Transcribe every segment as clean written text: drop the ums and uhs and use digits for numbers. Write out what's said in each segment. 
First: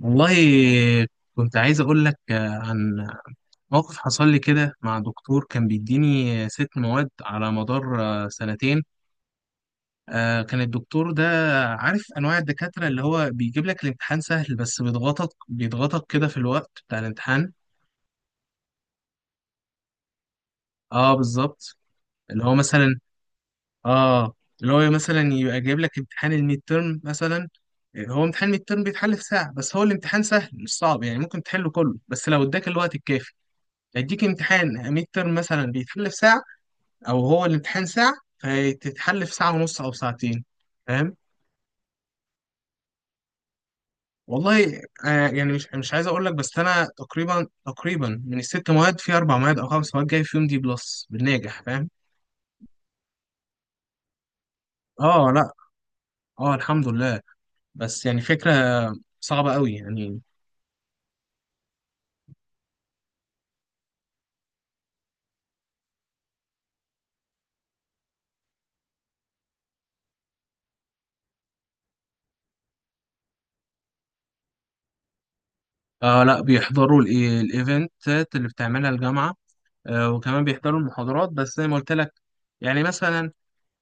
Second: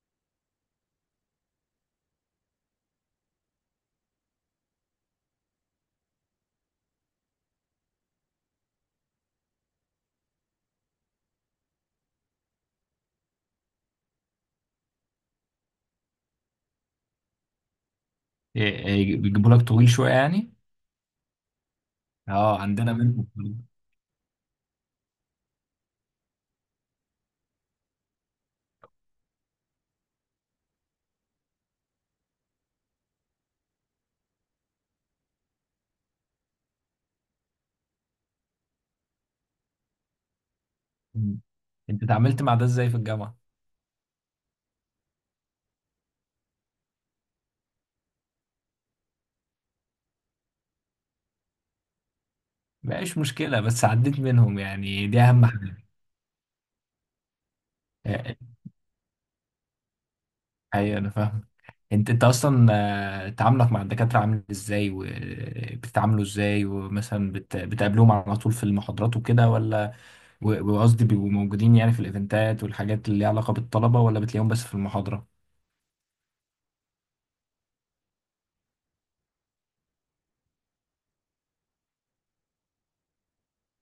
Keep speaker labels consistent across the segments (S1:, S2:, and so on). S1: والله، كنت عايز أقول لك عن موقف حصل لي كده مع دكتور كان بيديني ست مواد على مدار سنتين. كان الدكتور ده عارف أنواع الدكاترة اللي هو بيجيب لك الامتحان سهل، بس بيضغطك بيضغطك كده في الوقت بتاع الامتحان.
S2: إيه، بيجيبوا لك طويل شويه يعني.
S1: اه، بالظبط. اللي هو
S2: اه، عندنا
S1: مثلا
S2: منهم برضه.
S1: اه اللي هو مثلا يبقى جايب لك امتحان الميد تيرم مثلا. هو امتحان الميد تيرم بيتحل في ساعة، بس هو الامتحان سهل مش صعب يعني، ممكن تحله كله بس لو اداك الوقت الكافي. يديك امتحان ميد ترم مثلا بيتحل في ساعة، أو هو الامتحان ساعة فتتحل في ساعة ونص أو ساعتين. فاهم؟
S2: مم. انت اتعاملت مع ده ازاي في الجامعه؟
S1: والله، يعني مش عايز أقول لك، بس أنا تقريبا تقريبا من الست مواد في أربع مواد أو خمس مواد جاي فيهم دي بلس بالناجح. فاهم؟
S2: مبقاش مشكله، بس عديت منهم، يعني دي
S1: أه،
S2: اهم
S1: لأ.
S2: حاجه.
S1: أه، الحمد لله. بس يعني
S2: إيه،
S1: فكرة صعبة قوي يعني.
S2: ايوه انا فاهم. انت اصلا، تعاملك مع الدكاتره عامل ازاي وبتتعاملوا ازاي؟ ومثلا بتقابلوهم على طول في المحاضرات وكده ولا؟ وقصدي بيبقوا موجودين يعني في الايفنتات والحاجات اللي ليها علاقه بالطلبه، ولا بتلاقيهم بس في المحاضره؟
S1: لأ، بيحضروا الإيفنتات اللي بتعملها الجامعة. وكمان بيحضروا المحاضرات بس زي ما قلت لك. يعني مثلا،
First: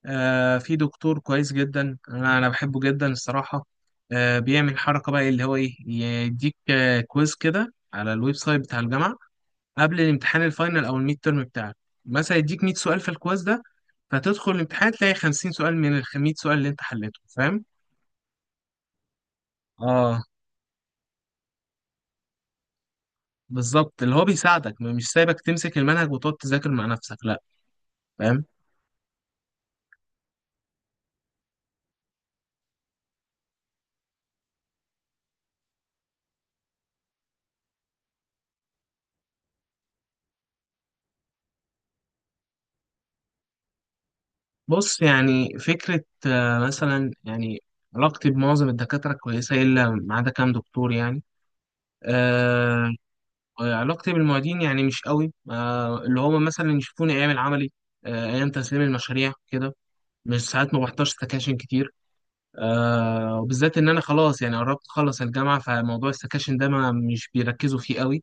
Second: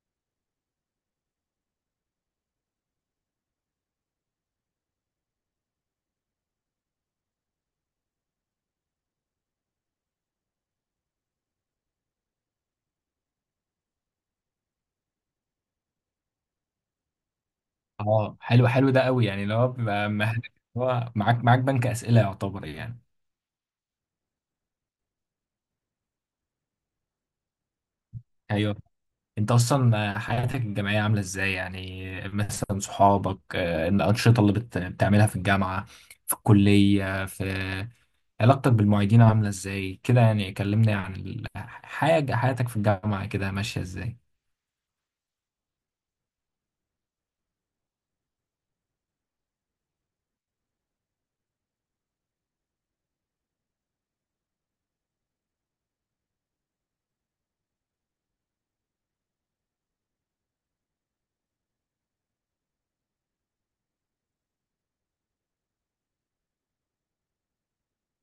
S1: في دكتور كويس جدا، انا بحبه جدا الصراحه. بيعمل حركه بقى اللي هو ايه، يديك كويز كده على الويب سايت بتاع الجامعه قبل الامتحان الفاينل او الميد تيرم بتاعك. مثلا يديك 100 سؤال في الكويز ده، فتدخل الامتحان تلاقي 50 سؤال من ال 100 سؤال اللي انت حليته. فاهم؟
S2: اه، حلو، حلو ده قوي يعني لو بيبقى
S1: اه،
S2: هو معاك بنك اسئله يعتبر يعني.
S1: بالظبط. اللي هو بيساعدك، مش سايبك تمسك المنهج وتقعد تذاكر مع نفسك، لا. فاهم؟
S2: ايوه، انت اصلا حياتك الجامعيه عامله ازاي؟ يعني مثلا صحابك، الانشطه اللي بتعملها في الجامعه، في الكليه، في علاقتك بالمعيدين عامله ازاي كده؟ يعني كلمني عن الحاجه، حياتك في الجامعه كده ماشيه ازاي.
S1: بص يعني فكره، مثلا يعني علاقتي بمعظم الدكاتره كويسه الا ما عدا كام دكتور يعني. آه علاقتي بالمعيدين يعني مش قوي. اللي هما مثلا يشوفوني ايام العملي، ايام تسليم المشاريع كده، مش ساعات. ما بحضرش سكاشن كتير، وبالذات ان انا خلاص يعني قربت اخلص الجامعه، فموضوع السكاشن ده ما مش بيركزوا فيه قوي.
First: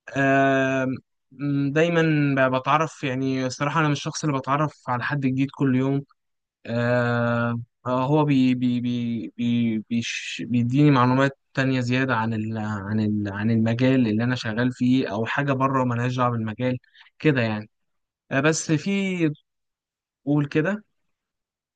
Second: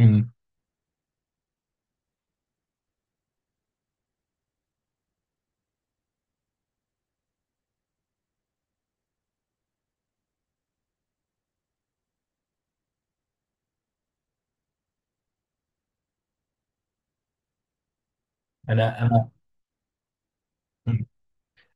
S2: امم
S1: آه دايما بتعرف يعني، الصراحه انا مش الشخص اللي بتعرف على حد جديد كل يوم. آه هو بي بي بي بي بيش بيديني معلومات تانية زيادة عن المجال اللي أنا شغال فيه، أو حاجة بره ملهاش دعوة بالمجال كده يعني. بس
S2: انا
S1: في،
S2: انا
S1: قول كده.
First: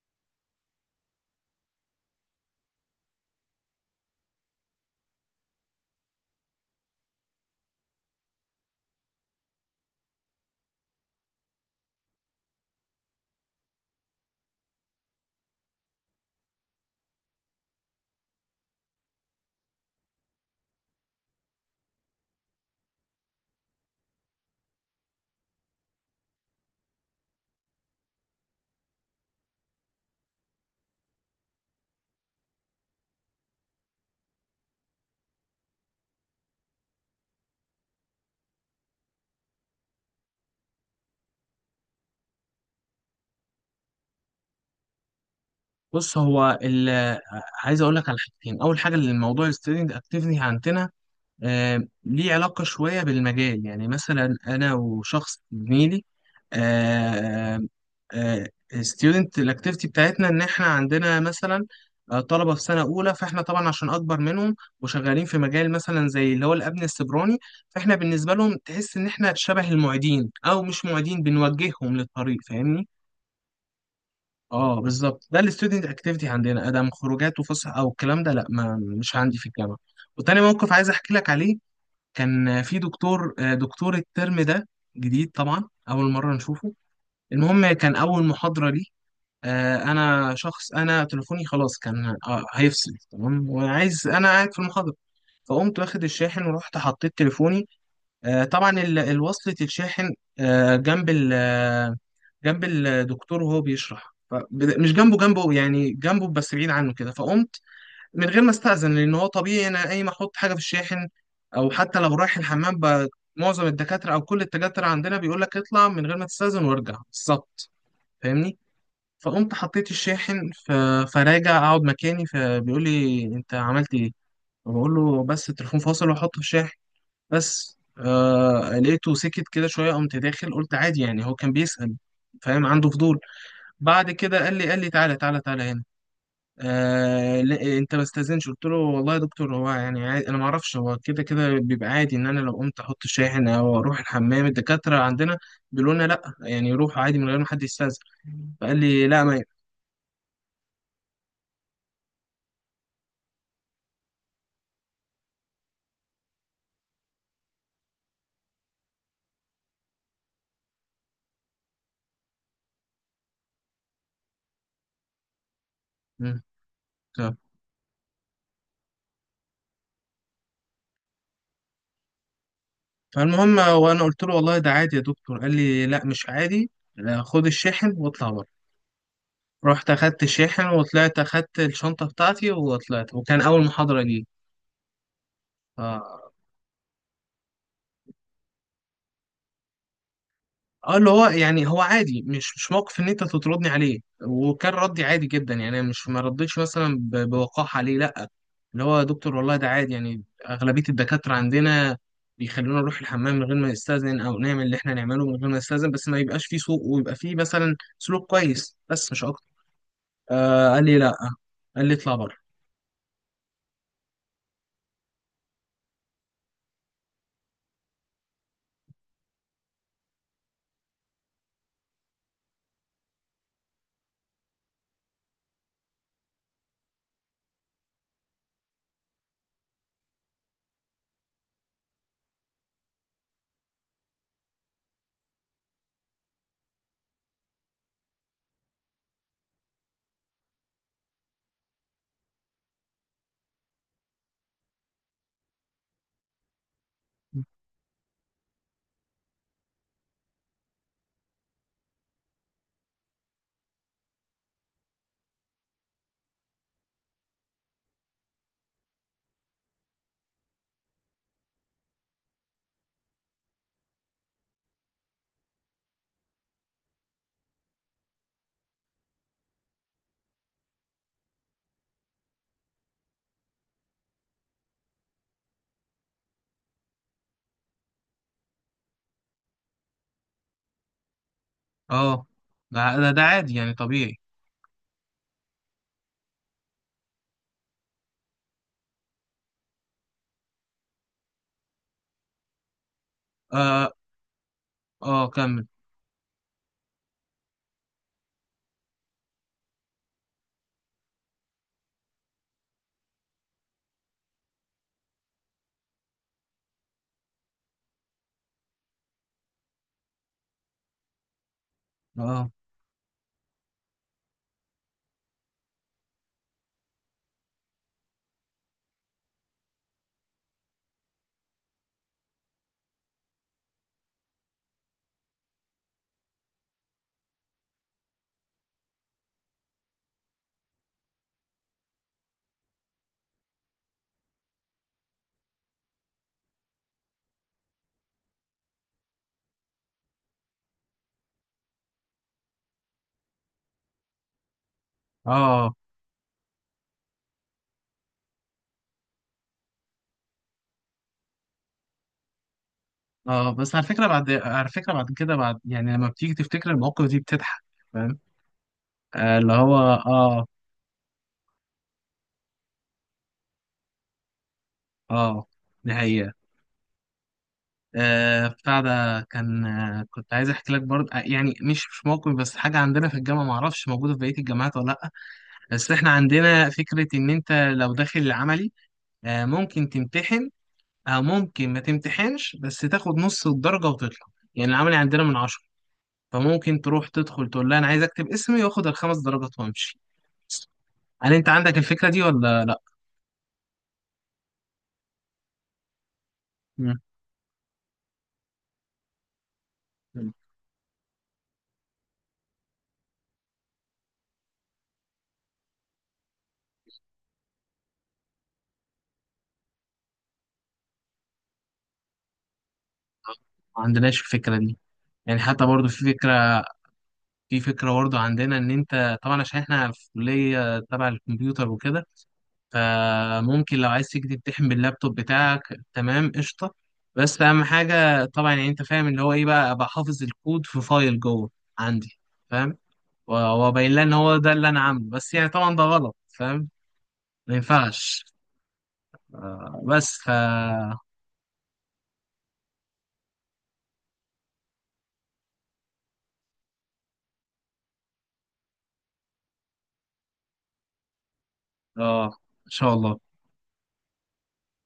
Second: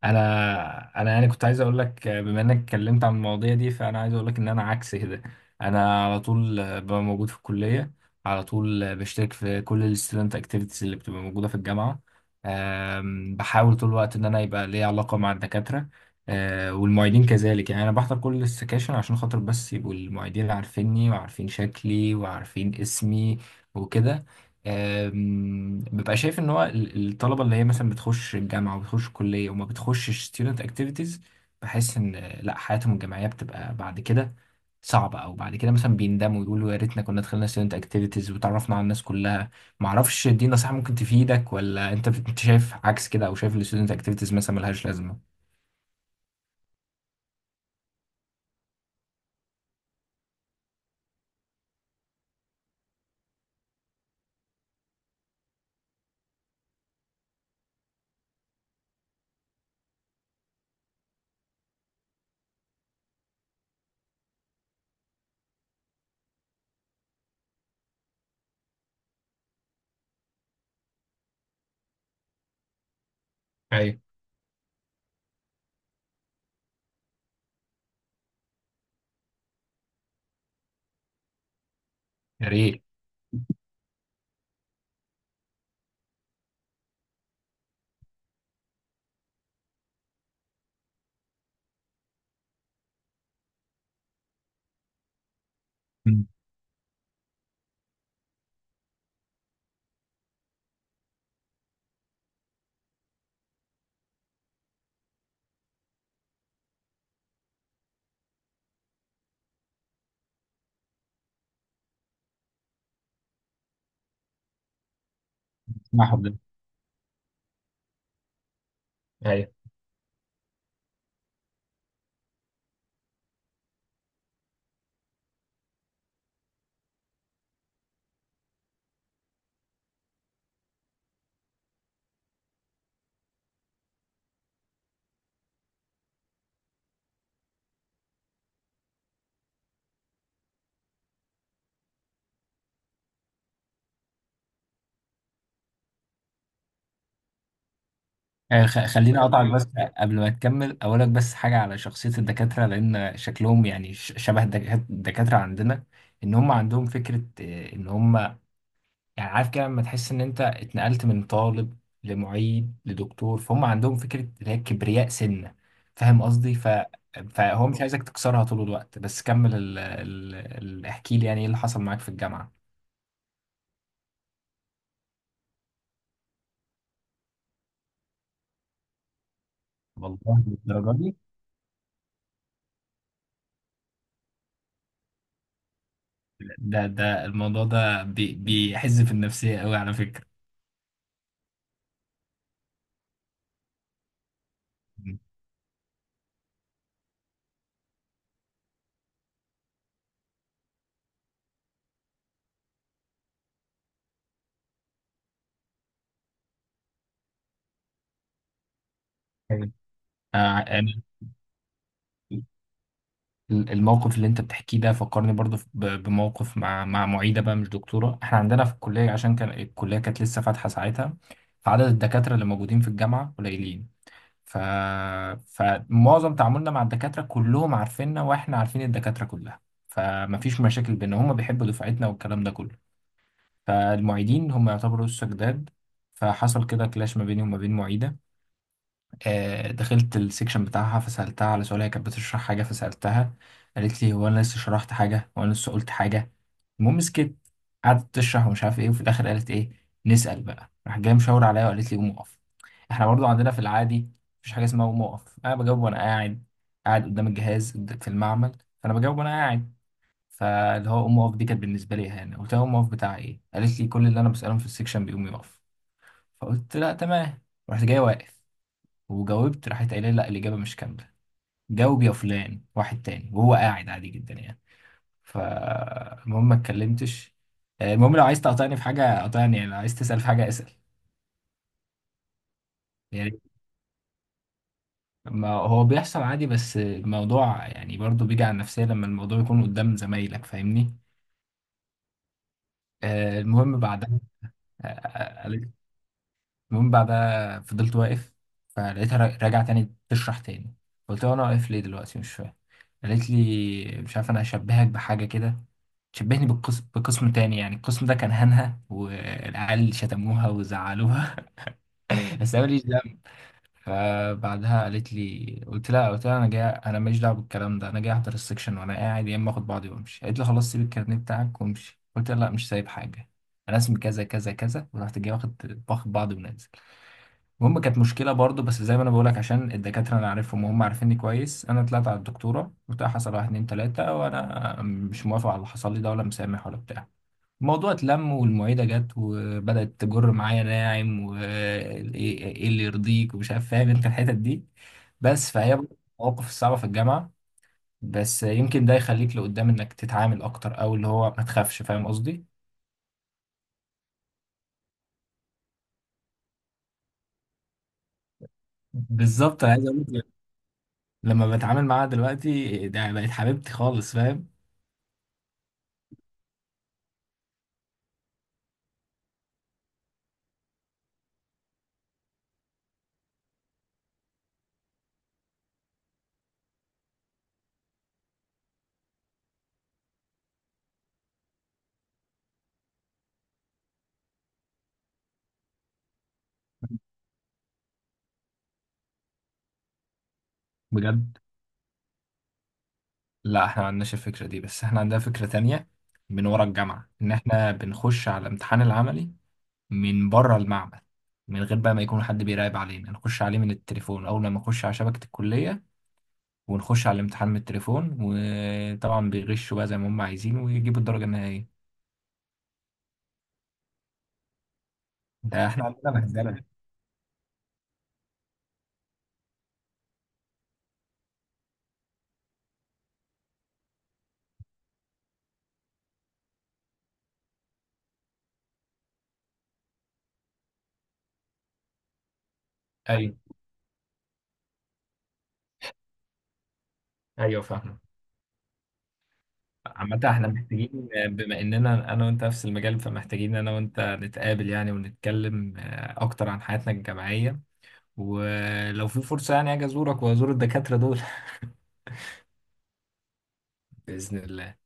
S2: انا يعني كنت عايز اقول لك، بما انك اتكلمت عن المواضيع دي، فانا عايز اقول لك ان انا عكس كده. انا على طول ببقى موجود في الكليه، على طول بشترك في كل الستودنت اكتيفيتيز اللي بتبقى موجوده في الجامعه. بحاول طول الوقت ان انا يبقى ليا علاقه مع الدكاتره، والمعيدين كذلك. يعني انا بحضر كل السكاشن عشان خاطر بس يبقوا المعيدين عارفيني وعارفين شكلي وعارفين اسمي، وكده. ببقى شايف ان هو الطلبه اللي هي مثلا بتخش الجامعه وبتخش الكليه وما بتخشش ستودنت اكتيفيتيز، بحس ان لا، حياتهم الجامعيه بتبقى بعد كده صعبه، او بعد كده مثلا بيندموا ويقولوا يا ريتنا كنا دخلنا ستودنت اكتيفيتيز وتعرفنا على الناس كلها. ما اعرفش، دي نصيحه ممكن تفيدك، ولا انت انت شايف عكس كده، او شايف الستودنت اكتيفيتيز مثلا ملهاش لازمه؟
S1: بص هو عايز أقول لك على حاجتين. أول حاجة، اللي الموضوع الستودنت أكتيفني عندنا ليه علاقة شوية بالمجال. يعني مثلا أنا وشخص زميلي، ستودنت الاكتيفيتي بتاعتنا إن إحنا عندنا مثلا طلبة في سنة أولى، فإحنا طبعا عشان أكبر منهم وشغالين في مجال مثلا زي اللي هو الأمن السيبراني، فإحنا بالنسبة لهم تحس إن إحنا شبه المعيدين أو مش معيدين، بنوجههم للطريق. فاهمني؟
S2: ايوه،
S1: اه، بالظبط، ده الستودنت اكتيفيتي عندنا. ادم خروجات وفسح او الكلام ده لا، ما مش عندي في الجامعه. وتاني موقف عايز احكي لك عليه،
S2: يا
S1: كان في
S2: ريت.
S1: دكتور، دكتور الترم ده جديد طبعا، اول مره نشوفه. المهم، كان اول محاضره لي، انا شخص، انا تليفوني خلاص كان هيفصل تمام، وعايز، انا قاعد في المحاضره، فقمت واخد
S2: مم.
S1: الشاحن ورحت حطيت تليفوني. طبعا الوصلة الشاحن جنب ال آه، جنب الدكتور وهو بيشرح. مش جنبه جنبه، يعني جنبه بس بعيد عنه كده. فقمت من غير ما استأذن، لأن هو طبيعي أنا أي ما أحط حاجة في الشاحن أو حتى لو رايح الحمام، معظم الدكاترة أو كل الدكاترة عندنا بيقول لك اطلع من غير
S2: اسمعهم
S1: ما
S2: دول.
S1: تستأذن وارجع بالظبط. فاهمني؟
S2: ايوه.
S1: فقمت حطيت الشاحن، فراجع أقعد مكاني. فبيقول لي، أنت عملت إيه؟ بقول له، بس التليفون فاصل وأحطه في الشاحن. بس لقيته سكت كده شوية، قمت داخل قلت عادي يعني، هو كان بيسأل. فاهم؟ عنده فضول. بعد كده قال لي تعالى تعالى تعالى هنا، لا انت ما استاذنش. قلت له، والله يا دكتور هو يعني عادي، انا ما اعرفش، هو كده كده بيبقى عادي ان انا لو قمت احط شاحن او اروح الحمام. الدكاتره عندنا بيقولوا لنا لا، يعني روح عادي من غير ما حد يستاذن. فقال لي
S2: خليني طيب
S1: لا، ما ينفع.
S2: اقطعك بس قبل ما تكمل. اقول لك بس حاجه على شخصيه الدكاتره، لان شكلهم يعني شبه الدكاتره عندنا، ان هم عندهم فكره، ان هم يعني، عارف كده لما تحس ان انت اتنقلت من طالب لمعيد لدكتور، فهم عندهم فكره اللي هي كبرياء سنه. فاهم
S1: مم.
S2: قصدي
S1: طب.
S2: فهو مش عايزك تكسرها طول الوقت. بس كمل احكي لي يعني ايه اللي حصل معاك في الجامعه.
S1: فالمهم، وانا قلت له والله ده عادي يا دكتور، قال لي لا مش عادي، لا، خد الشاحن واطلع بره. رحت اخدت
S2: والله،
S1: الشاحن
S2: للدرجه دي؟
S1: وطلعت، اخدت الشنطه بتاعتي وطلعت، وكان اول محاضره لي.
S2: ده الموضوع ده بيحز في النفسيه قوي على فكره.
S1: اه، اللي هو يعني هو عادي، مش موقف ان انت تطردني عليه، وكان ردي عادي جدا، يعني انا مش ما ردتش مثلا بوقاحه عليه، لا، اللي هو يا دكتور والله ده عادي يعني. اغلبيه الدكاتره عندنا بيخلونا نروح الحمام من غير ما نستاذن او نعمل اللي احنا نعمله من غير ما نستاذن، بس ما يبقاش فيه سوء، ويبقى فيه مثلا سلوك كويس، بس مش اكتر. قال لي
S2: يعني
S1: لا، قال لي اطلع بره.
S2: الموقف اللي انت بتحكيه ده فكرني برضو بموقف مع مع معيده بقى، مش دكتوره. احنا عندنا في الكليه، عشان كان الكليه كانت لسه فاتحه ساعتها، فعدد الدكاتره اللي موجودين في الجامعه قليلين، ف... فمعظم تعاملنا مع الدكاتره كلهم عارفيننا واحنا عارفين الدكاتره كلها، فمفيش مشاكل بينا، هم بيحبوا دفعتنا والكلام ده كله. فالمعيدين هم يعتبروا لسه جداد. فحصل كده كلاش ما بيني وما بين معيده. دخلت السكشن بتاعها فسألتها على سؤال، هي كانت بتشرح حاجة فسألتها، قالت لي: هو أنا لسه شرحت حاجة؟ هو أنا لسه قلت حاجة؟ المهم سكت، قعدت تشرح ومش عارف إيه، وفي الآخر قالت: إيه نسأل بقى؟ راح جاية مشاور عليا وقالت لي: قوم اقف. إحنا برضو عندنا في العادي مفيش حاجة اسمها قوم اقف، أنا بجاوب وأنا قاعد، قاعد قدام الجهاز في المعمل، فأنا بجاوب وأنا قاعد. فاللي هو قوم اقف دي كانت بالنسبة لي يعني، قلت لها: قوم اقف بتاع إيه؟ قالت لي: كل اللي أنا بسألهم في السكشن بيقوم يقف. فقلت: لا، تمام. رحت جاي واقف وجاوبت، راحت قايله لي: لا، الاجابه مش كامله، جاوب يا فلان. واحد تاني وهو قاعد عادي جدا يعني. فالمهم ما اتكلمتش. المهم، لو عايز تقاطعني في حاجه قاطعني، يعني لو عايز تسال في حاجه اسال.
S1: اه، ده
S2: يعني
S1: عادي يعني طبيعي.
S2: ما هو بيحصل عادي، بس الموضوع يعني برضو بيجي على النفسيه لما الموضوع يكون قدام زمايلك، فاهمني. آه، المهم
S1: اه
S2: بعدها آه،
S1: اه،
S2: آه،
S1: كمل.
S2: آه، المهم بعدها فضلت واقف، فلقيتها راجعه تاني تشرح تاني، قلت لها: انا واقف ليه دلوقتي؟ مش فاهم. قالت لي: مش عارف، انا هشبهك بحاجه كده. شبهني بالقسم، بقسم تاني يعني، القسم ده كان هنها والعيال شتموها وزعلوها.
S1: اه
S2: بس انا ماليش دعوه. فبعدها قالت لي، قلت لها: انا جاي، انا ماليش دعوه بالكلام ده، انا جاي احضر السكشن وانا قاعد، يا اما اخد بعضي وامشي. قالت لي: خلاص، سيب الكارنيه بتاعك وامشي. قلت لها: لا، مش سايب حاجه، انا اسمي كذا كذا كذا. ورحت جاي واخد، باخد بعضي ونازل. المهم كانت مشكله برضو، بس زي ما انا بقولك، عشان الدكاتره انا عارفهم وهم عارفيني كويس، انا طلعت على الدكتوره قلت لها: حصل واحد اتنين تلاته، وانا مش موافق على اللي حصل لي ده، ولا مسامح ولا بتاع. الموضوع اتلم، والمعيدة جت وبدأت تجر معايا ناعم، وايه إيه إيه اللي يرضيك ومش عارف، فاهم انت الحتت دي. بس
S1: اه
S2: فهي برضه المواقف الصعبة في الجامعة، بس يمكن ده يخليك لقدام انك تتعامل اكتر، او اللي هو ما تخافش، فاهم قصدي.
S1: اه، بس على فكرة بعد، على فكرة بعد كده، بعد يعني لما بتيجي تفتكر المواقف دي بتضحك. فاهم؟ اللي
S2: بالظبط، انا
S1: هو
S2: عايز اقول لك
S1: اه.
S2: لما بتعامل معاها دلوقتي ده بقت حبيبتي خالص، فاهم.
S1: اه، دي حقيقة. بتاع ده كان، كنت عايز احكي لك برضه، يعني مش موقف بس حاجة عندنا في الجامعة، معرفش موجودة في بقية الجامعات ولا لأ. بس احنا عندنا فكرة، ان انت لو داخل العملي ممكن تمتحن، او ممكن ما تمتحنش بس تاخد نص الدرجة وتطلع. يعني العملي عندنا من 10، فممكن تروح تدخل تقول لها انا عايز اكتب اسمي واخد الخمس درجات وامشي. هل
S2: بجد.
S1: انت عندك الفكره دي ولا لا؟
S2: لا، احنا ما عندناش الفكرة دي، بس احنا عندنا فكرة تانية من ورا
S1: مم.
S2: الجامعة، ان احنا بنخش على امتحان العملي من
S1: ما
S2: بره المعمل، من غير بقى ما يكون حد بيراقب علينا، نخش عليه من التليفون، اول لما نخش على شبكة الكلية ونخش على الامتحان من التليفون، وطبعا بيغشوا بقى زي ما هم عايزين ويجيبوا الدرجة النهائية.
S1: عندناش الفكره دي. يعني حتى
S2: ده احنا
S1: برضو في
S2: عندنا
S1: فكره،
S2: بهدلة.
S1: برضو عندنا ان انت طبعا عشان احنا في كليه تبع الكمبيوتر وكده، فممكن لو عايز تيجي تمتحن باللابتوب بتاعك، تمام، قشطه. بس اهم حاجه طبعا يعني، انت فاهم اللي هو ايه بقى، ابقى حافظ الكود في فايل جوه عندي. فاهم؟
S2: ايوه.
S1: وابين لها ان هو ده اللي انا عامله، بس يعني طبعا ده غلط. فاهم؟ ما
S2: ايوه فاهم.
S1: ينفعش. آه، بس
S2: عامة،
S1: ف
S2: احنا محتاجين بما اننا انا وانت نفس المجال، فمحتاجين انا وانت نتقابل يعني ونتكلم اكتر عن حياتنا الجامعية، ولو في فرصة يعني اجي ازورك وازور الدكاترة دول.
S1: اه، ان شاء الله.
S2: بإذن الله.